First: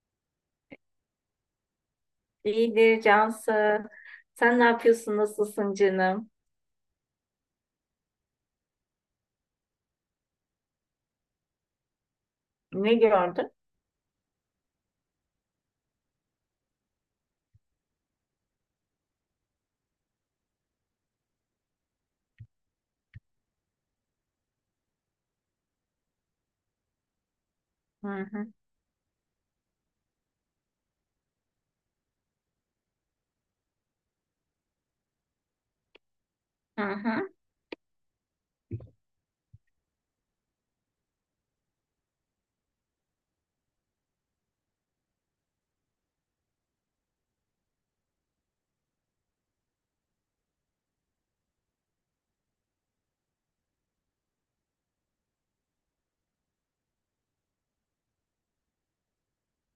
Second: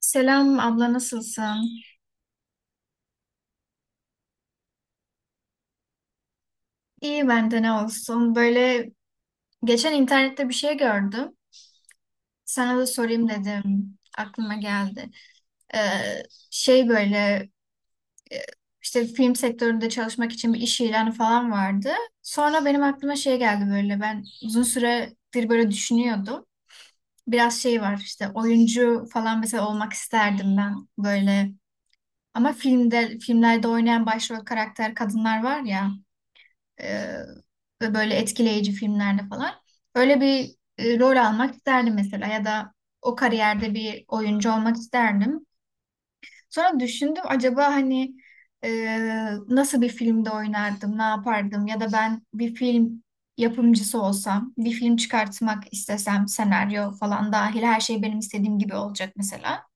Selam abla, nasılsın? İyidir Cansı. Sen ne yapıyorsun? Nasılsın canım? İyi, bende ne olsun. Böyle geçen internette bir şey gördüm. Sana da Ne sorayım gördün? dedim. Aklıma geldi. Ee, şey, e, işte film sektöründe çalışmak için bir iş ilanı falan vardı. Sonra benim aklıma şey geldi böyle. Ben uzun süredir böyle düşünüyordum. Biraz şey var, Hı işte hı. oyuncu falan mesela olmak isterdim ben böyle. Ama filmlerde oynayan başrol karakter kadınlar var ya. Hı Ee, hı. ve böyle etkileyici filmlerde falan. Öyle bir rol almak isterdim mesela, ya da o kariyerde bir oyuncu olmak isterdim. Sonra düşündüm, acaba hani e, nasıl bir filmde oynardım, ne yapardım, ya da ben bir film yapımcısı olsam, bir film çıkartmak istesem, senaryo falan dahil her şey benim istediğim gibi olacak mesela.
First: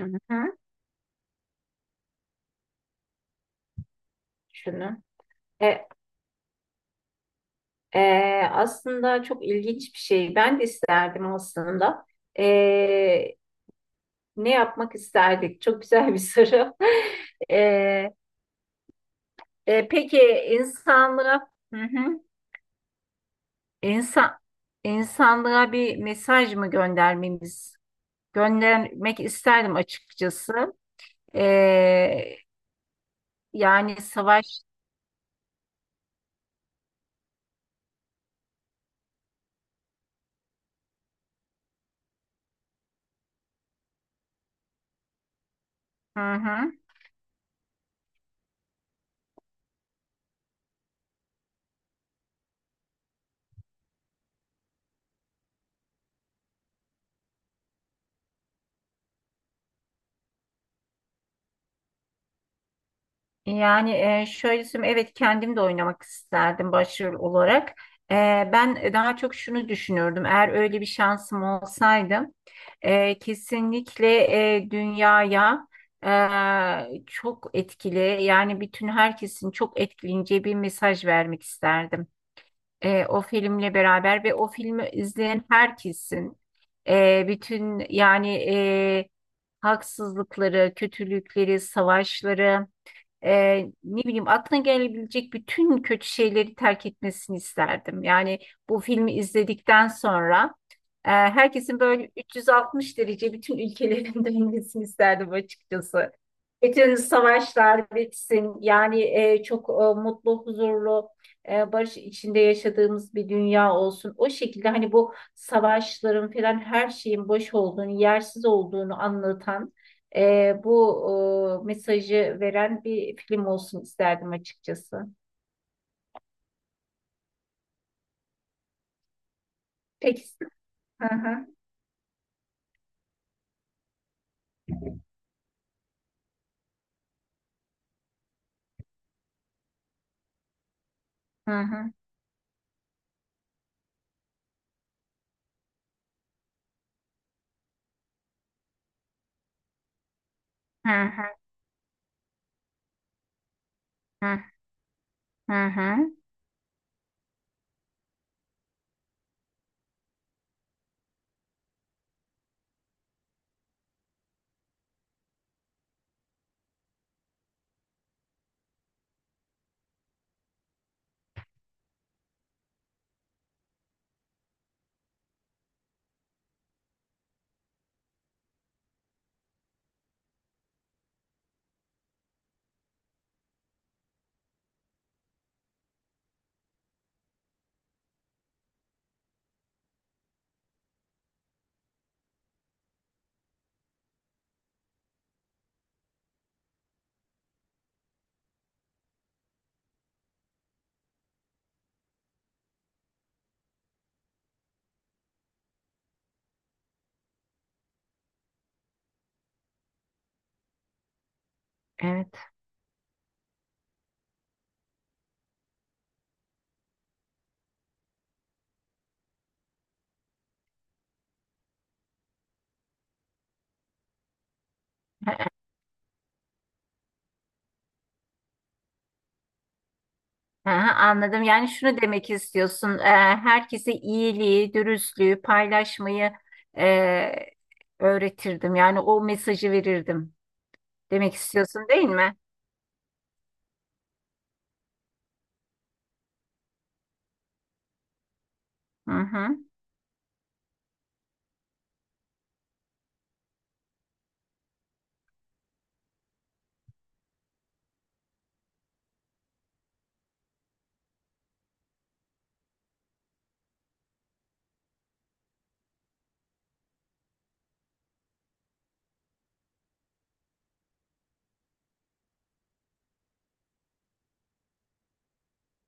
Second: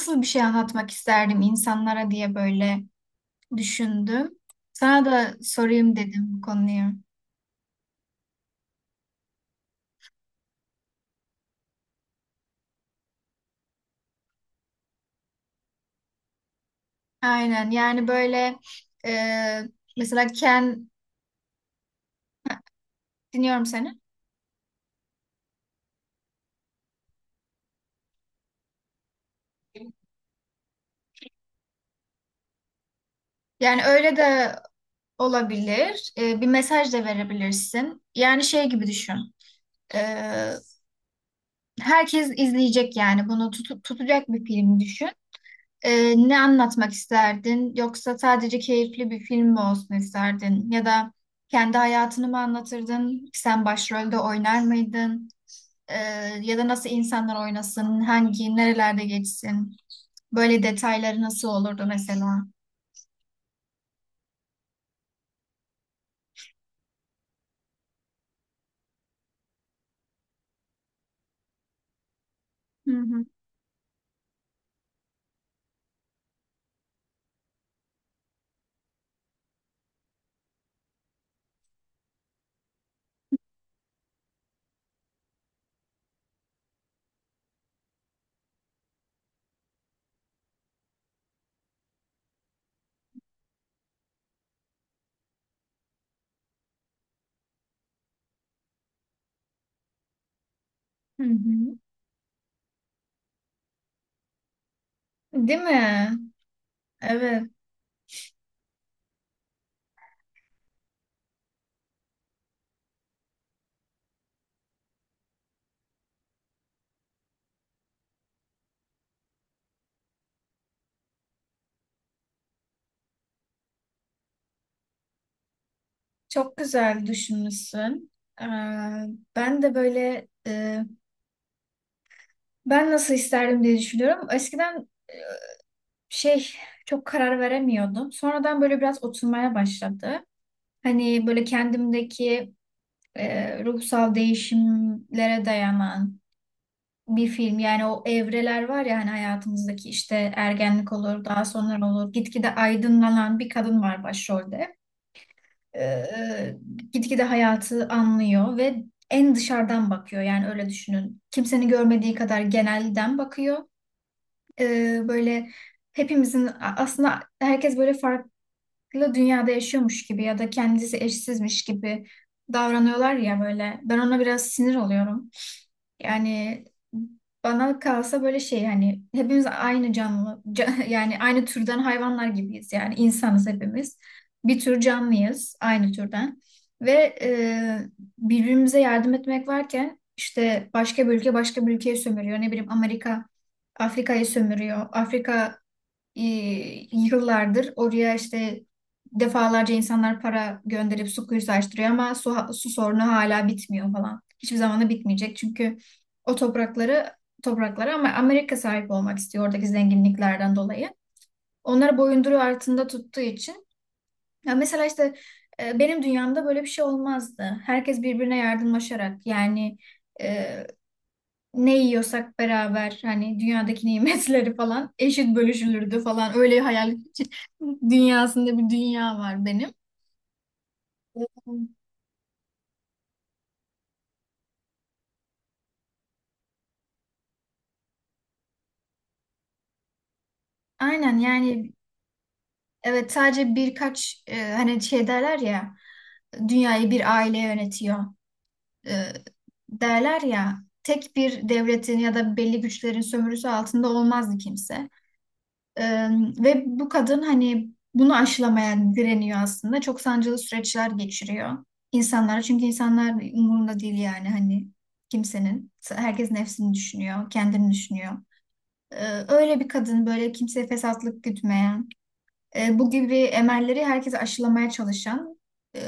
Hı bir şey hı. anlatmak isterdim insanlara diye böyle düşündüm. Şunu. Sana da E, sorayım dedim bu konuyu. Aslında çok ilginç bir şey. Ben de isterdim aslında. E, Ne yapmak isterdik? Çok güzel bir soru. Aynen, yani E, böyle e, peki mesela ken insanlara, hı hı. dinliyorum seni. İnsan, insanlara bir mesaj mı göndermemiz? Göndermek isterdim açıkçası. E, Yani Yani öyle de savaş. olabilir. E, bir mesaj da verebilirsin. Yani şey gibi düşün. E, herkes izleyecek yani, bunu tutacak bir film düşün. E, Hı ne hı. anlatmak isterdin? Yoksa sadece keyifli bir film mi olsun isterdin? Ya da kendi hayatını mı anlatırdın? Sen başrolde oynar mıydın? Ee, ya da nasıl insanlar oynasın, hangi, nerelerde geçsin. Böyle detayları nasıl olurdu mesela? Yani şöyle söyleyeyim, evet kendim de oynamak isterdim başrol olarak. E, Ben daha çok şunu düşünürdüm. Eğer öyle bir şansım olsaydı, Hı hı, kesinlikle, dünyaya çok etkili, yani bütün herkesin çok etkileyeceği bir mesaj vermek isterdim. O filmle beraber ve o filmi izleyen herkesin, bütün yani haksızlıkları, kötülükleri, savaşları, e, ne bileyim aklına gelebilecek bütün kötü şeyleri terk etmesini isterdim. Yani bu filmi izledikten sonra, hı hı. herkesin böyle 360 derece bütün ülkelerin dönmesini isterdim Değil mi? açıkçası. Bütün Evet, savaşlar bitsin. Yani çok mutlu, huzurlu, barış içinde yaşadığımız bir dünya olsun. O şekilde hani bu savaşların falan her şeyin boş olduğunu, yersiz olduğunu anlatan, bu mesajı veren bir film olsun isterdim açıkçası. çok güzel düşünmüşsün. Ee, ben de Peki. böyle Hı hı. ben nasıl isterdim diye düşünüyorum. Eskiden şey, çok karar veremiyordum. Sonradan böyle biraz oturmaya başladı. Hani böyle Hı hı. kendimdeki ruhsal değişimlere dayanan bir film, yani o evreler var ya hani hayatımızdaki, işte Hı ergenlik olur, hı. daha sonra olur, gitgide aydınlanan bir kadın var başrolde. Hı hı. Hı. ee, gitgide hayatı anlıyor ve en dışarıdan bakıyor, yani öyle düşünün, kimsenin görmediği kadar genelden bakıyor. Böyle hepimizin aslında, herkes böyle farklı farklı dünyada yaşıyormuş gibi ya da kendisi eşsizmiş gibi davranıyorlar ya böyle. Ben ona biraz sinir oluyorum. Yani bana kalsa böyle şey, hani hepimiz aynı canlı yani aynı türden hayvanlar gibiyiz, yani insanız hepimiz. Bir tür canlıyız, aynı türden, ve birbirimize yardım etmek varken işte başka bir ülke başka bir ülkeyi sömürüyor. Ne bileyim, Amerika Afrika'yı sömürüyor. Afrika e, yıllardır oraya işte defalarca insanlar para gönderip su kuyusu açtırıyor ama su sorunu hala bitmiyor falan. Hiçbir zaman da bitmeyecek çünkü o toprakları topraklara ama Amerika sahip olmak istiyor, oradaki zenginliklerden dolayı. Onları Evet. boyunduruğu altında tuttuğu için. Ya mesela işte benim dünyamda böyle bir şey olmazdı. Herkes birbirine yardımlaşarak, yani e, ne yiyorsak beraber, hani dünyadaki nimetleri falan Hı eşit hı, bölüşülürdü falan, öyle hayal dünyasında bir dünya var benim. hı hı, anladım. Yani şunu demek istiyorsun. Herkese iyiliği, dürüstlüğü, paylaşmayı, e, öğretirdim. Yani o mesajı verirdim. Aynen Demek yani, istiyorsun değil mi? evet, sadece birkaç hani şey derler ya, dünyayı bir aile yönetiyor e, Hı hı. derler ya, tek bir devletin ya da belli güçlerin sömürüsü altında olmazdı kimse. Ee, ve bu kadın hani bunu aşılamaya direniyor aslında. Çok sancılı süreçler geçiriyor insanlar. Çünkü insanlar umurunda değil, yani hani kimsenin. Herkes nefsini düşünüyor, kendini düşünüyor. Öyle bir kadın, böyle kimseye fesatlık gütmeyen, bu gibi emelleri herkese aşılamaya çalışan, e,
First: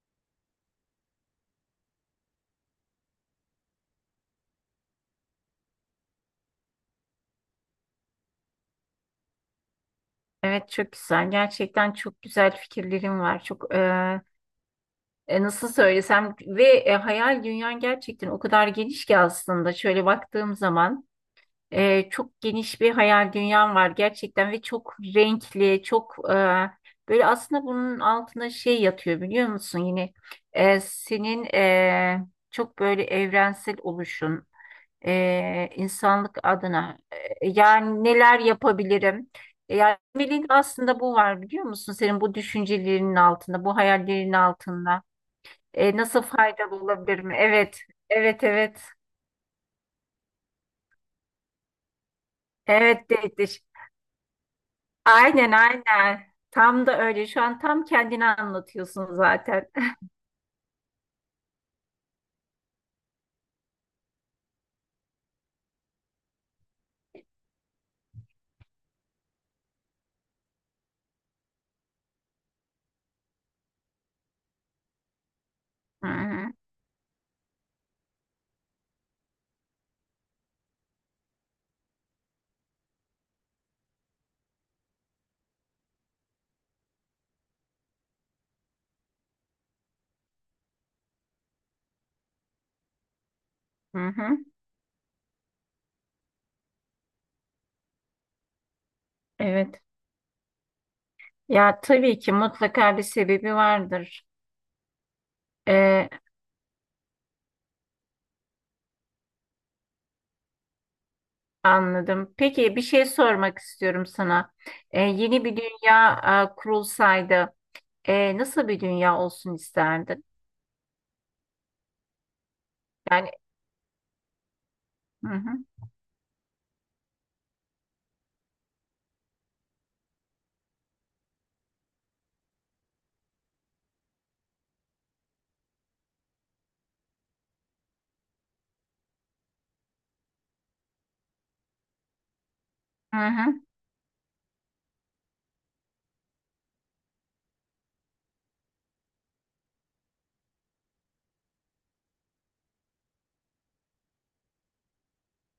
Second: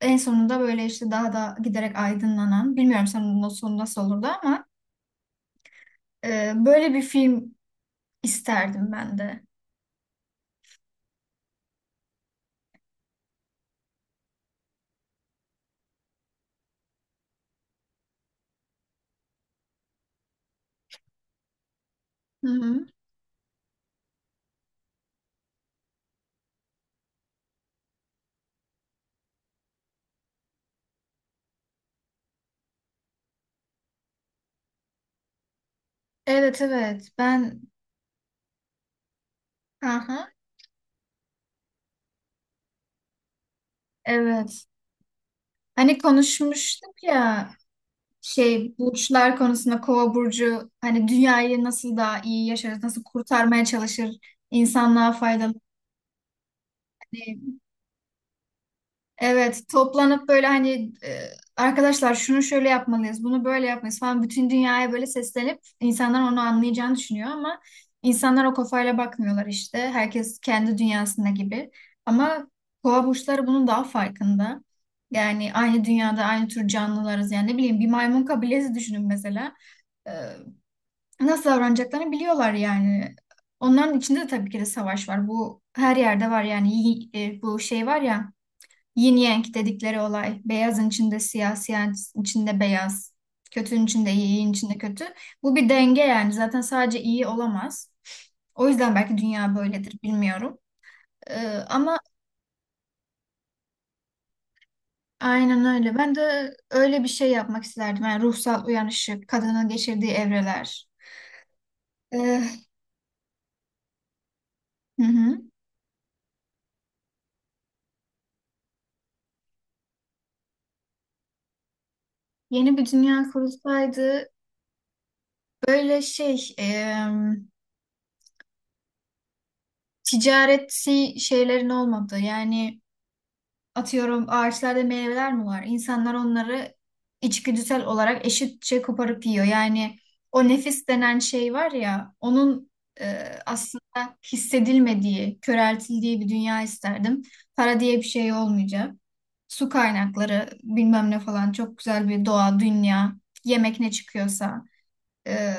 en sonunda böyle işte daha da giderek aydınlanan, bilmiyorum sonunun sonu nasıl olurdu ama böyle bir film isterdim ben de. Evet çok güzel. Gerçekten çok güzel fikirlerim var. Çok nasıl söylesem ve hayal dünyan gerçekten o kadar geniş ki, aslında şöyle baktığım zaman çok Hı geniş hı. bir hayal dünyam var gerçekten ve çok renkli çok, böyle aslında bunun altında şey yatıyor, biliyor musun, yine senin çok böyle evrensel oluşun, insanlık Evet, adına, evet, ben. yani neler yapabilirim. Yani Aha, temelinde aslında bu var, biliyor musun, senin bu düşüncelerinin altında, bu hayallerinin evet. altında. Hani Nasıl faydalı konuşmuştuk olabilir mi? ya, Evet, evet, şey, evet. burçlar konusunda, kova burcu hani dünyayı nasıl daha iyi yaşarız, nasıl Evet Dehdiş. kurtarmaya çalışır, insanlığa Aynen, faydalı. aynen. Tam da öyle. Şu Hani an tam kendini anlatıyorsun evet, zaten. toplanıp böyle hani arkadaşlar şunu şöyle yapmalıyız, bunu böyle yapmalıyız falan, bütün dünyaya böyle seslenip insanlar onu anlayacağını düşünüyor ama insanlar o kafayla bakmıyorlar işte. Herkes kendi dünyasında gibi. Ama boğa burçları bunun daha farkında. Yani aynı Hı dünyada aynı hı, tür canlılarız. Yani ne bileyim, bir maymun kabilesi düşünün mesela. E, nasıl davranacaklarını biliyorlar yani. Onların içinde de tabii ki de savaş var. Bu her yerde var yani. Bu şey var ya, yin yang dedikleri olay. Beyazın içinde siyah, siyahın içinde beyaz. Kötünün hı içinde iyi, hı. iyinin içinde kötü. Bu bir denge yani. Zaten sadece iyi olamaz. O yüzden belki dünya Evet. böyledir, bilmiyorum. Ya Ama tabii ki mutlaka bir sebebi vardır. aynen öyle. E, Ben de öyle bir şey yapmak isterdim. Yani ruhsal uyanışı, kadının geçirdiği evreler. Anladım. Ee, Peki bir şey sormak istiyorum sana. Hı hı. Yeni bir dünya kurulsaydı, nasıl bir dünya olsun isterdin? Yeni bir dünya Yani kurulsaydı hı hı, böyle şey, ticareti, şeylerin olmadığı, yani atıyorum, ağaçlarda meyveler mi var? İnsanlar onları içgüdüsel olarak eşitçe koparıp yiyor. Yani o nefis denen şey var ya, onun hı hı. aslında hissedilmediği, köreltildiği bir dünya isterdim. Para diye bir şey olmayacak. Su kaynakları bilmem ne falan, çok güzel bir doğa, dünya, yemek ne çıkıyorsa, e,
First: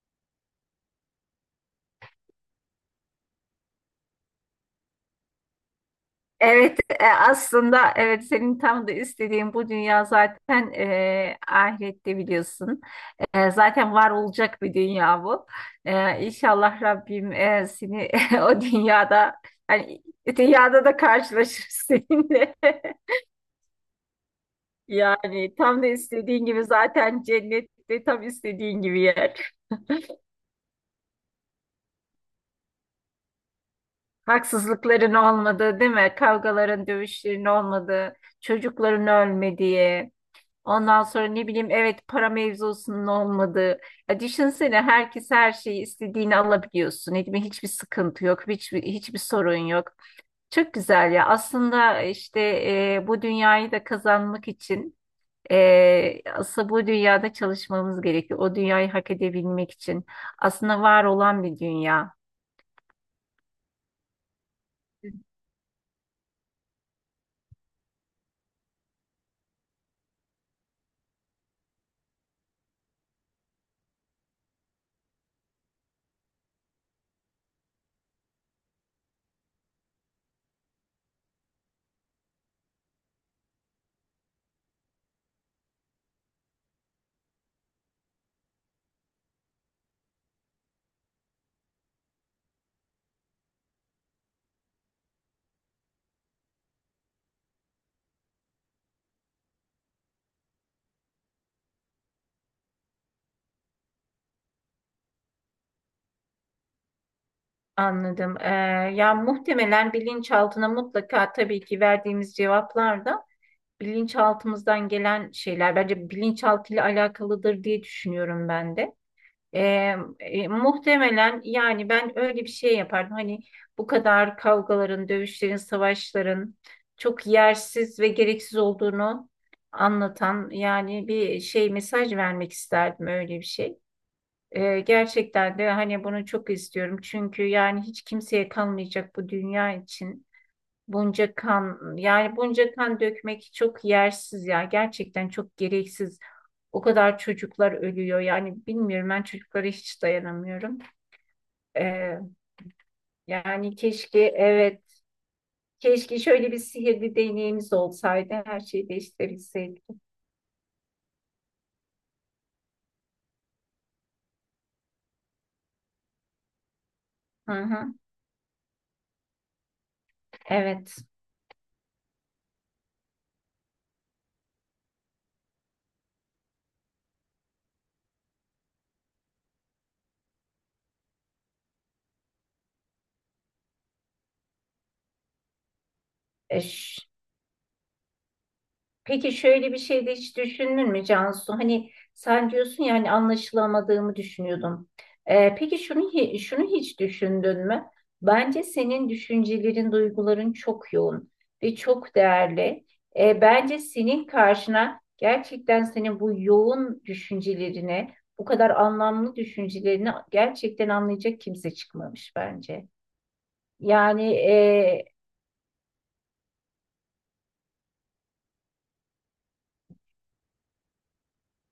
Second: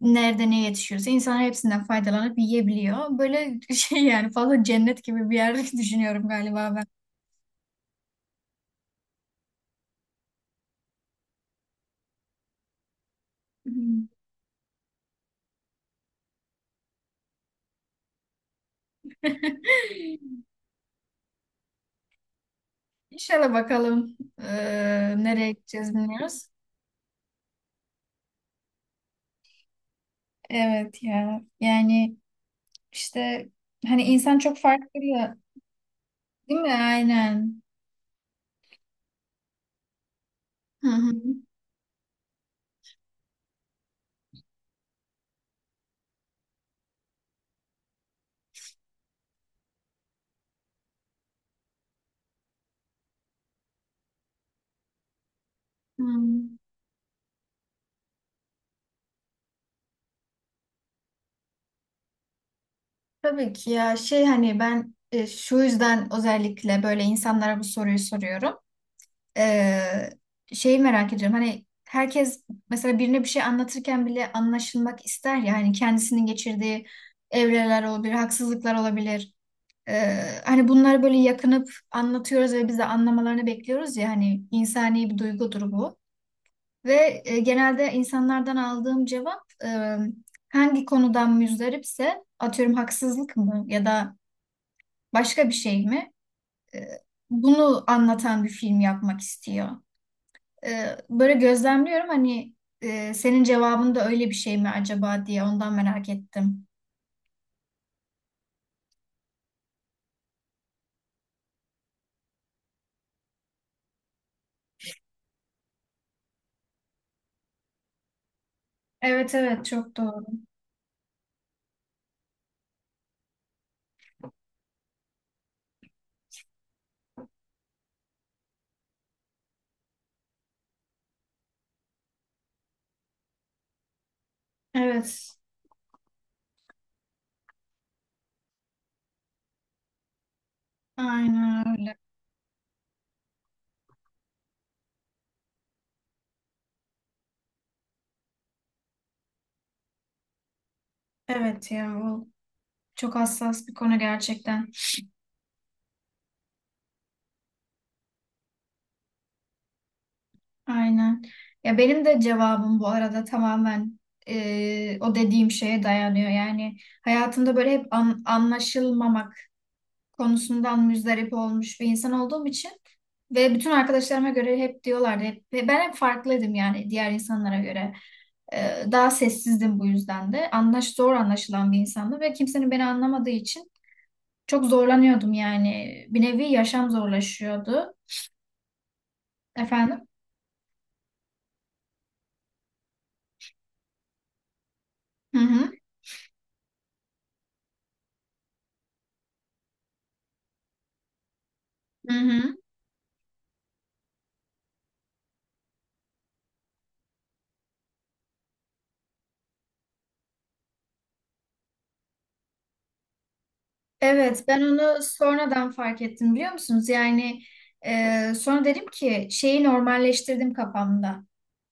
nerede ne yetişiyorsa insan hepsinden faydalanıp yiyebiliyor. Böyle şey, yani fazla cennet gibi bir yer düşünüyorum galiba Evet, aslında evet senin tam da istediğin bu dünya zaten, ahirette biliyorsun. Zaten ben. var olacak bir dünya bu. İnşallah Rabbim seni o dünyada, hani dünyada da karşılaşır seninle. İnşallah, bakalım nereye Yani tam da gideceğiz istediğin bilmiyoruz. gibi zaten, cennette tam istediğin gibi yer. Evet ya. Yani işte, hani insan çok farklı Haksızlıkların ya. olmadığı, değil mi? Değil mi? Kavgaların, dövüşlerin Aynen. olmadığı, çocukların ölmediği. Hı Ondan hı. sonra ne bileyim, evet, para mevzusunun olmadığı. Ya düşünsene, herkes her şeyi istediğini alabiliyorsun. Ne bileyim, hiçbir sıkıntı yok, hiçbir sorun yok. Çok güzel ya. Aslında işte bu dünyayı da kazanmak için, Hmm. aslında bu dünyada çalışmamız gerekiyor. O dünyayı hak edebilmek için. Aslında var olan bir dünya. Tabii ki ya, şey hani ben Hı. Şu yüzden özellikle böyle insanlara bu soruyu soruyorum. Ee, şeyi merak ediyorum hani, herkes mesela birine bir şey anlatırken bile anlaşılmak ister ya, hani kendisinin geçirdiği evreler olabilir, haksızlıklar olabilir. Hani bunlar böyle yakınıp anlatıyoruz ve biz de anlamalarını bekliyoruz ya, hani insani bir duygudur bu. Ve genelde insanlardan aldığım cevap, hangi konudan müzdaripse, atıyorum haksızlık mı ya da başka bir şey mi? E, bunu anlatan bir film yapmak istiyor. E, böyle gözlemliyorum hani, senin cevabın da öyle bir şey mi acaba diye ondan merak ettim. Anladım. Ya muhtemelen bilinçaltına mutlaka tabii ki, verdiğimiz cevaplar da bilinçaltımızdan gelen şeyler. Bence bilinçaltıyla alakalıdır diye düşünüyorum ben de. Evet, evet çok doğru. Muhtemelen yani ben öyle bir şey yapardım. Hani bu kadar kavgaların, dövüşlerin, savaşların çok yersiz ve gereksiz olduğunu anlatan, yani bir şey, mesaj vermek isterdim öyle bir şey. Evet. Gerçekten de hani bunu çok istiyorum. Çünkü yani hiç kimseye kalmayacak bu dünya için. Bunca Aynen öyle. kan, yani bunca kan dökmek çok yersiz ya, gerçekten çok gereksiz. O kadar çocuklar ölüyor yani, bilmiyorum, ben çocuklara hiç dayanamıyorum. Evet ya, bu Ee, çok hassas bir Yani konu keşke, gerçekten. evet, keşke şöyle bir sihirli deneyimiz olsaydı, her şeyi değiştirebilseydik. Aynen. Ya benim de cevabım bu arada tamamen o dediğim şeye dayanıyor. Yani Hı hayatımda böyle hep hı, anlaşılmamak konusundan evet. müzdarip olmuş bir insan olduğum için ve bütün arkadaşlarıma göre hep diyorlardı. Hep, ve ben hep farklıydım yani diğer insanlara göre. E, daha sessizdim bu yüzden de. Zor anlaşılan bir insandım ve kimsenin beni anlamadığı için çok zorlanıyordum yani. Bir nevi E, yaşam ş- zorlaşıyordu. Peki şöyle bir şey Efendim? de hiç düşündün mü Cansu? Hani sen diyorsun ya, hani anlaşılamadığımı düşünüyordum. Hı hı. Peki şunu şunu hiç düşündün mü? Bence senin düşüncelerin, duyguların çok yoğun ve Hı çok hı. değerli. Bence senin karşına gerçekten senin bu yoğun düşüncelerine, bu kadar anlamlı düşüncelerine gerçekten anlayacak kimse çıkmamış bence. Yani Evet, ben onu sonradan fark ettim, biliyor musunuz? Yani sonra dedim ki, şeyi normalleştirdim kafamda.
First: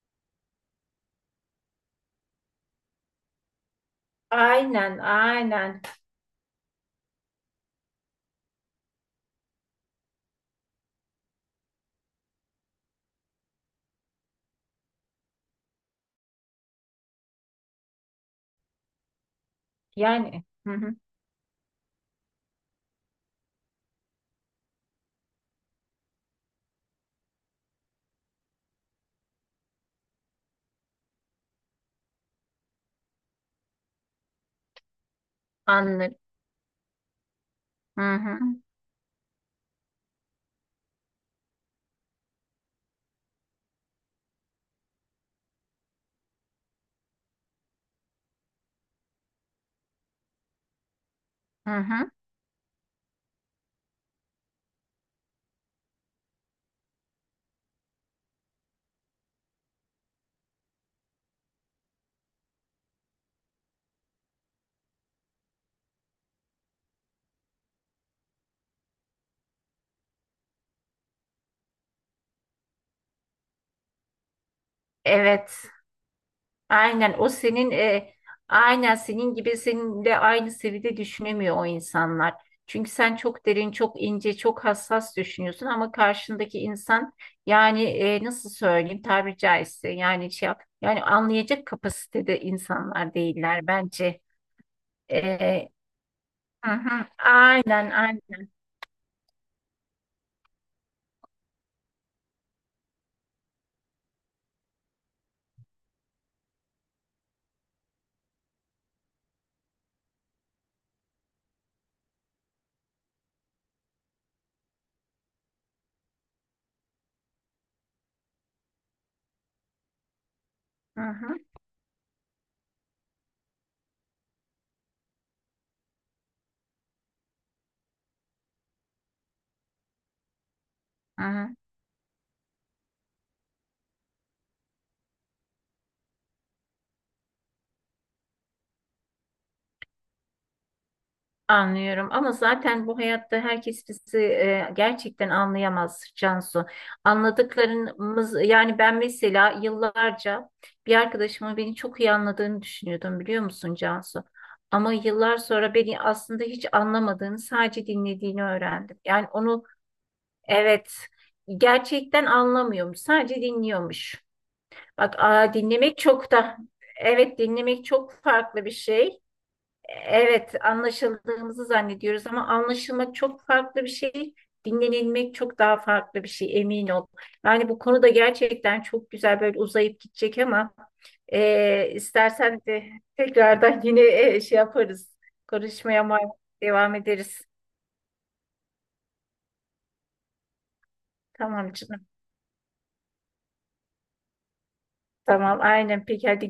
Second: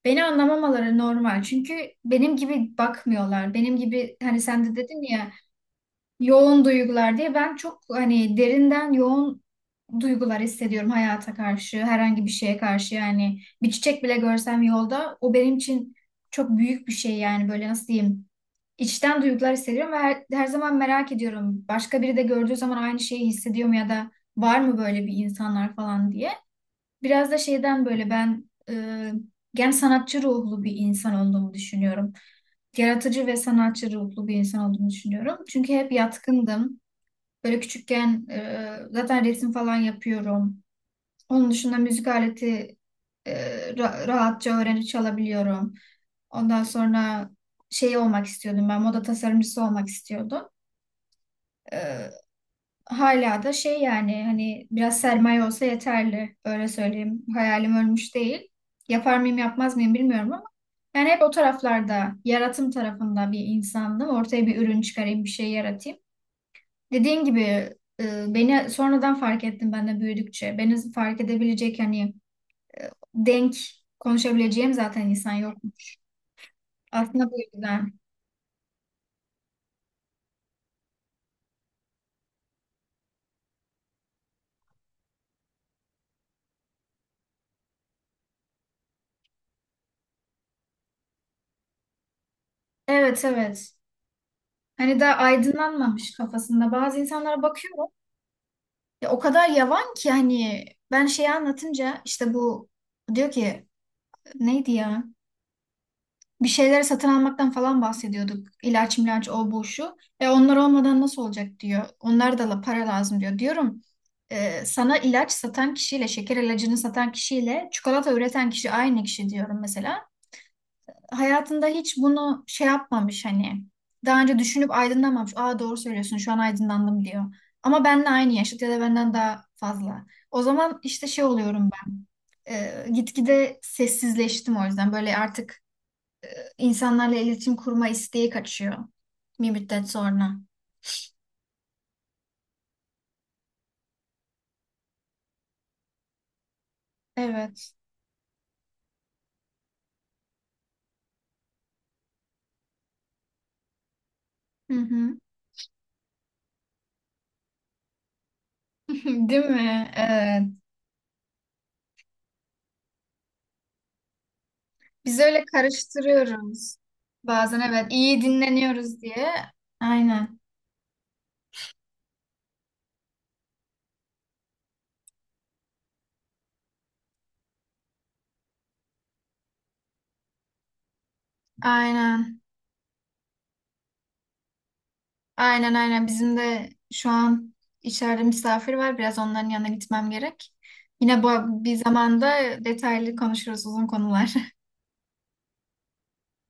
Beni anlamamaları normal. Çünkü benim gibi bakmıyorlar. Benim gibi hani, sen de aynen, dedin ya, aynen. yoğun duygular diye, ben çok hani derinden yoğun duygular hissediyorum hayata karşı, herhangi bir şeye karşı, yani bir çiçek bile görsem yolda o benim için çok büyük bir şey, yani böyle nasıl diyeyim, içten duygular hissediyorum ve Yani her hı zaman hı, merak ediyorum başka biri de gördüğü zaman aynı şeyi hissediyor mu, ya da var mı böyle bir insanlar falan diye. Biraz da şeyden böyle, ben gen sanatçı ruhlu bir insan olduğumu düşünüyorum, yaratıcı ve sanatçı ruhlu bir insan olduğumu düşünüyorum. Çünkü hep anladım. yatkındım. Böyle Hı küçükken hı. Zaten resim falan yapıyorum. Onun dışında müzik aleti e, rahatça öğrenip çalabiliyorum. Ondan sonra şey olmak istiyordum, ben moda tasarımcısı olmak istiyordum. Hı E, hı. hala da şey, yani hani biraz sermaye olsa yeterli, öyle söyleyeyim. Hayalim ölmüş değil. Yapar mıyım yapmaz mıyım bilmiyorum ama yani hep o taraflarda, yaratım tarafında bir insandım. Ortaya bir ürün çıkarayım, bir şey yaratayım. Dediğin gibi beni sonradan fark ettim ben de büyüdükçe. Beni fark edebilecek hani denk konuşabileceğim zaten insan yok. Evet. Aynen, Aslında bu yüzden. Aynen senin gibi seninle aynı seviyede düşünemiyor o insanlar. Çünkü sen çok derin, çok ince, çok hassas düşünüyorsun ama karşındaki insan, yani nasıl söyleyeyim, tabiri caizse yani yani anlayacak kapasitede insanlar Evet, değiller evet. bence. Hani daha E, aydınlanmamış kafasında. hı Bazı hı. insanlara bakıyorum. Aynen aynen. Ya o kadar yavan ki, hani ben şeyi anlatınca, işte bu diyor ki, neydi ya? Bir şeyleri satın almaktan falan bahsediyorduk. İlaç milaç o bu şu. E, onlar olmadan nasıl olacak diyor. Onlar da para lazım diyor. Diyorum, sana ilaç satan kişiyle, şeker ilacını satan kişiyle, çikolata üreten kişi aynı kişi, diyorum mesela. Hı hı. Hayatında hiç bunu şey yapmamış hani. Daha önce düşünüp aydınlanmamış. Aa, doğru söylüyorsun, şu an aydınlandım diyor. Ama benle aynı yaşıt ya da benden daha fazla. O zaman işte şey Hı hı. oluyorum ben. E, gitgide sessizleştim o yüzden. Böyle artık İnsanlarla iletişim kurma isteği kaçıyor bir müddet sonra. Anlıyorum ama zaten bu hayatta herkes bizi gerçekten anlayamaz Cansu. Evet. Anladıklarımız, yani ben mesela yıllarca bir arkadaşımın beni çok iyi anladığını düşünüyordum, biliyor musun Cansu? Hı Ama hı. yıllar sonra beni aslında hiç anlamadığını, sadece dinlediğini öğrendim. Yani Değil onu, mi? Evet. evet, gerçekten anlamıyormuş, sadece dinliyormuş. Bak, Biz öyle dinlemek çok da, karıştırıyoruz. evet, Bazen dinlemek evet, çok iyi farklı bir dinleniyoruz şey. diye. Aynen. Evet, anlaşıldığımızı zannediyoruz ama anlaşılmak çok farklı bir şey, dinlenilmek çok daha farklı bir şey, emin ol. Yani bu konuda gerçekten çok güzel böyle uzayıp gidecek ama, Aynen. istersen de tekrardan yine şey yaparız, Aynen, konuşmaya aynen. Bizim de devam şu ederiz. an içeride misafir var. Biraz onların yanına gitmem gerek. Yine bu Tamam bir canım, zamanda detaylı konuşuruz, uzun konular. tamam, aynen, peki, hadi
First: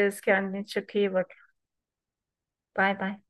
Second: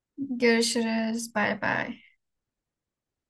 kendine çok iyi bak, Görüşürüz. Bay bay. bay bay.